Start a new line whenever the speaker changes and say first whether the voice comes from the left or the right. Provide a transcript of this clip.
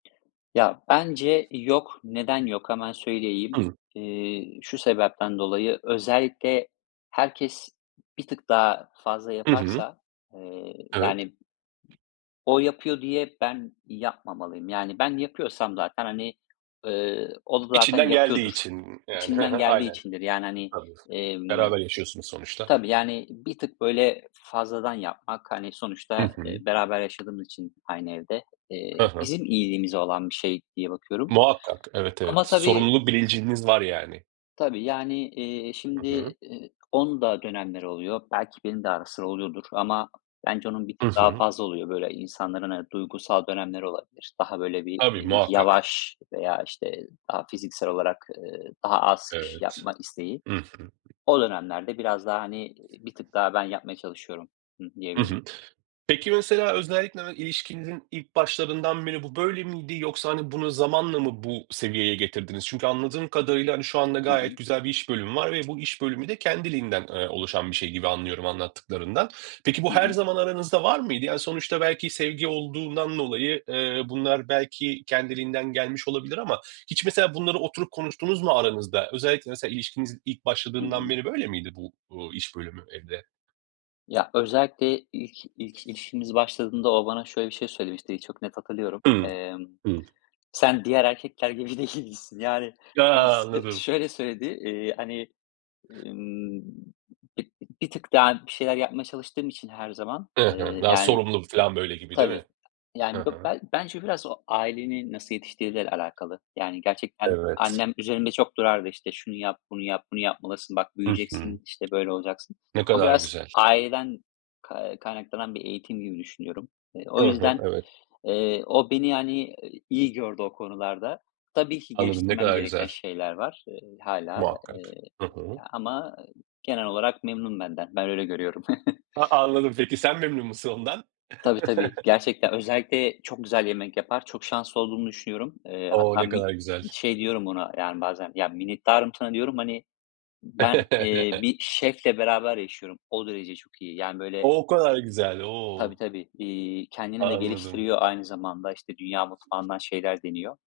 left: Ya, bence yok. Neden yok? Hemen söyleyeyim.
right: [unintelligible]
left: İii, şu sebepten dolayı, özellikle herkes bir tık daha fazla
right: Hı hı.
left: yaparsa, eee,
right: Evet.
left: yani, o yapıyor diye ben yapmamalıyım. Yani, ben yapıyorsam zaten, hani, ııı, o da zaten
right: İçinden geldiği
left: yapıyordur.
right: için, yani, hı
left: İçinden
right: hı,
left: geldiği
right: aynen.
left: içindir. Yani, hani,
right: [unintelligible]
left: emm,
right: beraber yaşıyorsunuz sonuçta.
left: tabii, yani, bir tık böyle fazladan yapmak, hani, eee,
right: Hı
left: sonuçta
right: hı.
left: beraber yaşadığımız için aynı evde,
right: Hı
left: eee,
right: hı.
left: bizim iyiliğimize olan bir şey diye bakıyorum
right: Muhakkak, evet evet,
left: ama tabii
right: sorumluluk bilinciniz var yani.
left: Tabii, yani, iii,
right: Hı
left: şimdi,
right: hı.
left: iii, onun da dönemleri oluyor. Belki benim de ara sıra oluyordur ama bence onun bir
right: I
left: tık daha
right: hı.
left: fazla oluyor. Böyle, insanların, ııı, duygusal dönemleri olabilir. Daha böyle, bir,
right: Tabii
left: iii,
right: muhakkak.
left: yavaş veya işte daha fiziksel olarak, ııı, daha az iş
right: Evet.
left: yapma isteği.
right: I hı.
left: O dönemlerde biraz daha, hani, iii, bir tık daha ben yapmaya çalışıyorum, hı hı,
right: Iı
left: diyebilirim.
right: hı. Peki, mesela özellikle de ilişkinizin ilk başlarından beri bu böyle miydi yoksa, hani, bunu zamanla mı bu seviyeye getirdiniz? Çünkü anladığım kadarıyla, hani, şu anda
left: Hı
right: gayet
left: hı.
right: güzel bir iş bölümü var ve bu iş bölümü de kendiliğinden, ııı, oluşan bir şey gibi anlıyorum anlattıklarından. Peki
left: Hı
right: bu her
left: hı.
right: zaman aranızda var mıydı? Yani, sonuçta belki sevgi olduğundan dolayı, eee, bunlar belki kendiliğinden gelmiş olabilir ama hiç mesela bunları oturup konuştunuz mu aranızda? Özellikle mesela ilişkiniz ilk
left: Hı
right: başladığından
left: hı.
right: beri böyle miydi bu, uuu, iş bölümü evde?
left: Ya, özellikle ilk, ilk ilişkimiz başladığında o bana şöyle bir şey söylemişti, çok net hatırlıyorum.
right: Hıı.
left: Emm,
right: Hıı.
left: "Sen diğer erkekler gibi değilsin." Yani, onu
right: Ya.
left: s
right: Anladım.
left: şöyle söyledi. İii, hani, ımm, b bir tık daha bir şeyler yapmaya çalıştığım için her zaman,
right: Hı
left: ııı,
right: hı. Daha
left: yani,
right: sorumlu bu filan, böyle gibi, değil
left: tabii
right: mi? Hı
left: yani be
right: hı.
left: bence biraz o ailenin nasıl yetiştirdiğiyle alakalı. Yani, gerçekten
right: Evet.
left: annem üzerimde çok dururdu. İşte, şunu yap, bunu yap, bunu yapmalısın, bak
right: Hı hı.
left: büyüyeceksin, işte, böyle olacaksın.
right: Ne
left: O
right: kadar
left: biraz
right: güzel.
left: aileden kay kaynaklanan bir eğitim gibi düşünüyorum. Eee, o
right: Hı hı.
left: yüzden,
right: Evet.
left: eee, o beni, yani, iyi gördü o konularda. Tabii ki
right: Anladım, ne
left: geliştirmem
right: kadar
left: gereken
right: güzel.
left: şeyler var, eee, hâlâ,
right: Muhakkak.
left: eee,
right: Hı hı.
left: ama, ııı, genel olarak memnun benden. Ben öyle görüyorum.
right: Ha, anladım peki sen memnun musun ondan?
left: Tabii, tabii. Gerçekten özellikle çok güzel yemek yapar. Çok şanslı olduğumu düşünüyorum. Eee,
right: O!
left: hatta
right: Ne
left: mi
right: kadar güzel.
left: şey diyorum buna, yani, bazen. "Ya minnettarım sana." diyorum. Hani, ben, eee, bir şefle beraber yaşıyorum. O derece çok iyi yani, böyle.
right: O kadar güzel,
left: Tabii,
right: o.
left: tabii. İii, kendini de
right: Anladım.
left: geliştiriyor aynı zamanda. İşte, dünya mutfağından şeyler deniyor.